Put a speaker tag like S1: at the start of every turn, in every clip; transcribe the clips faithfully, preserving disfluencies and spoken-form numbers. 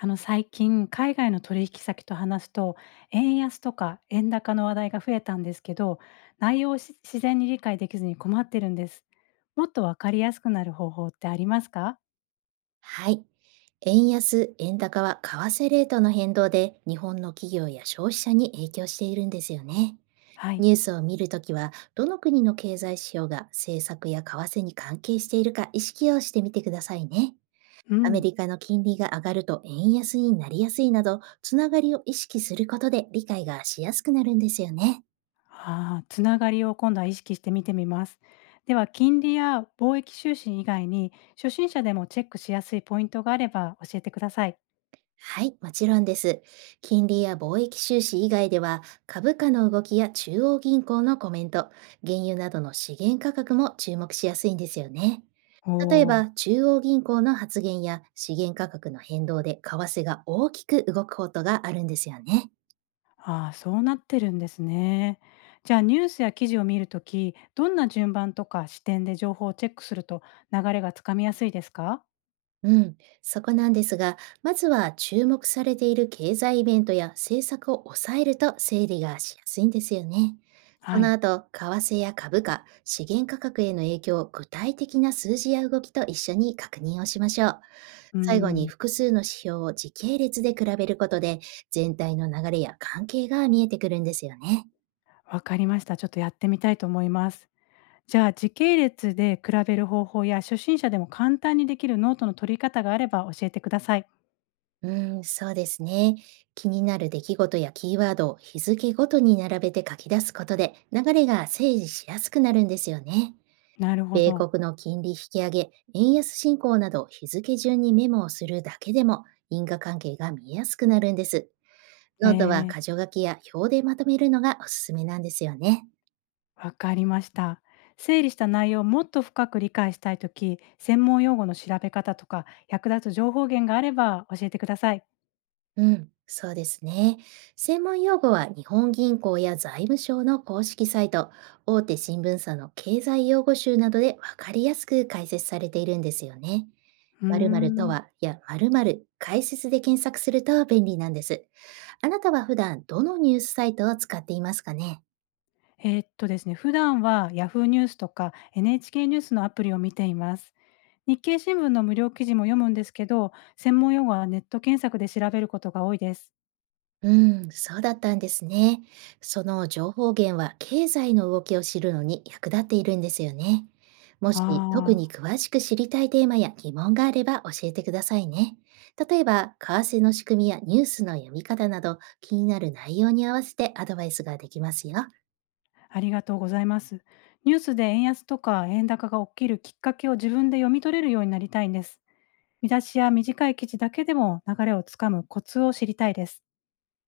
S1: あの最近、海外の取引先と話すと、円安とか円高の話題が増えたんですけど、内容をし自然に理解できずに困ってるんです。もっとわかりやすくなる方法ってありますか？
S2: はい。円安、円高は為替レートの変動で日本の企業や消費者に影響しているんですよね。
S1: はい。
S2: ニュースを見るときは、どの国の経済指標が政策や為替に関係しているか意識をしてみてくださいね。
S1: う
S2: アメ
S1: ん。
S2: リカの金利が上がると円安になりやすいなど、つながりを意識することで理解がしやすくなるんですよね。
S1: ああ、つながりを今度は意識して見てみます。では、金利や貿易収支以外に、初心者でもチェックしやすいポイントがあれば教えてください。
S2: はい、もちろんです。金利や貿易収支以外では、株価の動きや中央銀行のコメント、原油などの資源価格も注目しやすいんですよね。
S1: お
S2: 例えば、
S1: お。
S2: 中央銀行の発言や資源価格の変動で為替が大きく動くことがあるんですよね。
S1: ああ、そうなってるんですね。じゃあニュースや記事を見るとき、どんな順番とか視点で情報をチェックすると流れがつかみやすいですか？
S2: うん、そこなんですが、まずは注目されている経済イベントや政策を抑えると整理がしやすいんですよね。そ
S1: は
S2: の
S1: い。
S2: 後、為替や株価、資源価格への影響を具体的な数字や動きと一緒に確認をしましょう。
S1: うー
S2: 最後に
S1: ん、
S2: 複数の指標を時系列で比べることで、全体の流れや関係が見えてくるんですよね。
S1: わかりました。ちょっとやってみたいと思います。じゃあ時系列で比べる方法や初心者でも簡単にできるノートの取り方があれば教えてください。
S2: うん、そうですね。気になる出来事やキーワードを日付ごとに並べて書き出すことで流れが整理しやすくなるんですよね。
S1: なるほ
S2: 米
S1: ど。
S2: 国の金利引き上げ、円安進行など日付順にメモをするだけでも因果関係が見やすくなるんです。
S1: え
S2: ノートは
S1: ー、
S2: 箇条書きや表でまとめるのがおすすめなんですよね。
S1: わかりました。整理した内容をもっと深く理解したいとき、専門用語の調べ方とか役立つ情報源があれば教えてください。
S2: うん、そうですね。専門用語は日本銀行や財務省の公式サイト、大手新聞社の経済用語集などでわかりやすく解説されているんですよね。
S1: うー
S2: 〇〇と
S1: ん。
S2: は、いや、〇〇解説で検索すると便利なんです。あなたは普段どのニュースサイトを使っていますかね？
S1: えーっとですね、普段は ヤフー ニュースとか エヌエイチケー ニュースのアプリを見ています。日経新聞の無料記事も読むんですけど、専門用語はネット検索で調べることが多いです。
S2: うん、そうだったんですね。その情報源は経済の動きを知るのに役立っているんですよね。もし特
S1: ああ、
S2: に詳しく知りたいテーマや疑問があれば教えてくださいね。例えば、為替の仕組みやニュースの読み方など気になる内容に合わせてアドバイスができますよ。
S1: ありがとうございます。ニュースで円安とか円高が起きるきっかけを自分で読み取れるようになりたいんです。見出しや短い記事だけでも流れをつかむコツを知りたいです。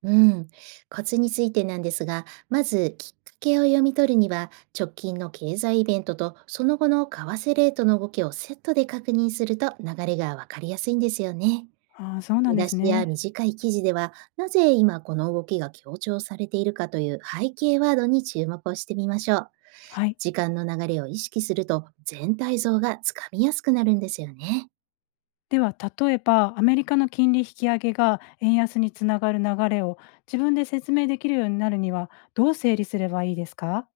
S2: うん、コツについてなんですが、まずきっかけを読み取るには、直近の経済イベントとその後の為替レートの動きをセットで確認すると流れがわかりやすいんですよね。
S1: ああ、そうなん
S2: 見
S1: で
S2: 出
S1: す
S2: しや
S1: ね。
S2: 短い記事では、なぜ今この動きが強調されているかという背景ワードに注目をしてみましょう。
S1: はい。
S2: 時間の流れを意識すると全体像がつかみやすくなるんですよね。
S1: では例えばアメリカの金利引き上げが円安につながる流れを自分で説明できるようになるにはどう整理すればいいですか？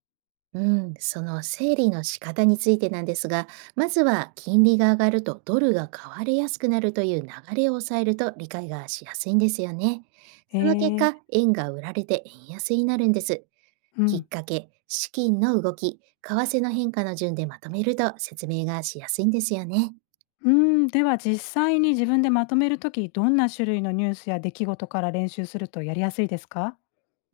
S2: うん、その整理の仕方についてなんですが、まずは金利が上がるとドルが買われやすくなるという流れを抑えると理解がしやすいんですよね。
S1: え
S2: その結
S1: ー、
S2: 果、円が売られて円安になるんです。
S1: う
S2: きっ
S1: ん。
S2: かけ、資金の動き、為替の変化の順でまとめると説明がしやすいんですよね。
S1: うーん、では実際に自分でまとめるときどんな種類のニュースや出来事から練習するとやりやすいですか？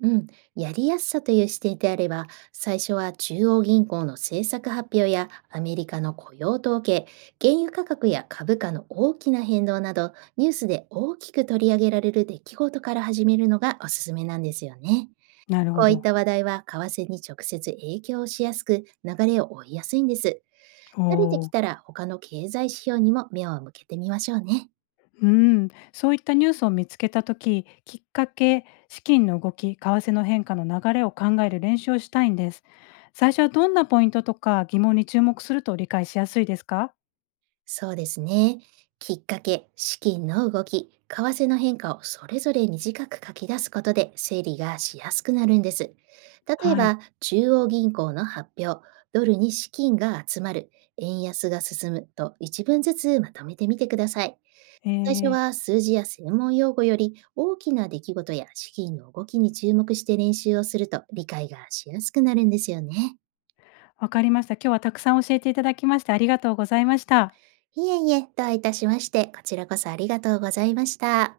S2: うん、やりやすさという視点であれば、最初は中央銀行の政策発表やアメリカの雇用統計、原油価格や株価の大きな変動など、ニュースで大きく取り上げられる出来事から始めるのがおすすめなんですよね。
S1: なるほ
S2: こういっ
S1: ど。
S2: た話題は為替に直接影響をしやすく、流れを追いやすいんです。慣れてき
S1: お、
S2: たら他の経済指標にも目を向けてみましょうね。
S1: うん、そういったニュースを見つけた時きっかけ資金の動き為替の変化の流れを考える練習をしたいんです。最初はどんなポイントとか疑問に注目すると理解しやすいですか？
S2: そうですね。きっかけ、資金の動き、為替の変化をそれぞれ短く書き出すことで整理がしやすくなるんです。例え
S1: はい
S2: ば、中央銀行の発表、ドルに資金が集まる、円安が進むと一文ずつまとめてみてください。
S1: え
S2: 最初
S1: ー、
S2: は数字や専門用語より大きな出来事や資金の動きに注目して練習をすると理解がしやすくなるんですよね。
S1: わかりました。今日はたくさん教えていただきましてありがとうございました。
S2: いえいえ、どういたしまして、こちらこそありがとうございました。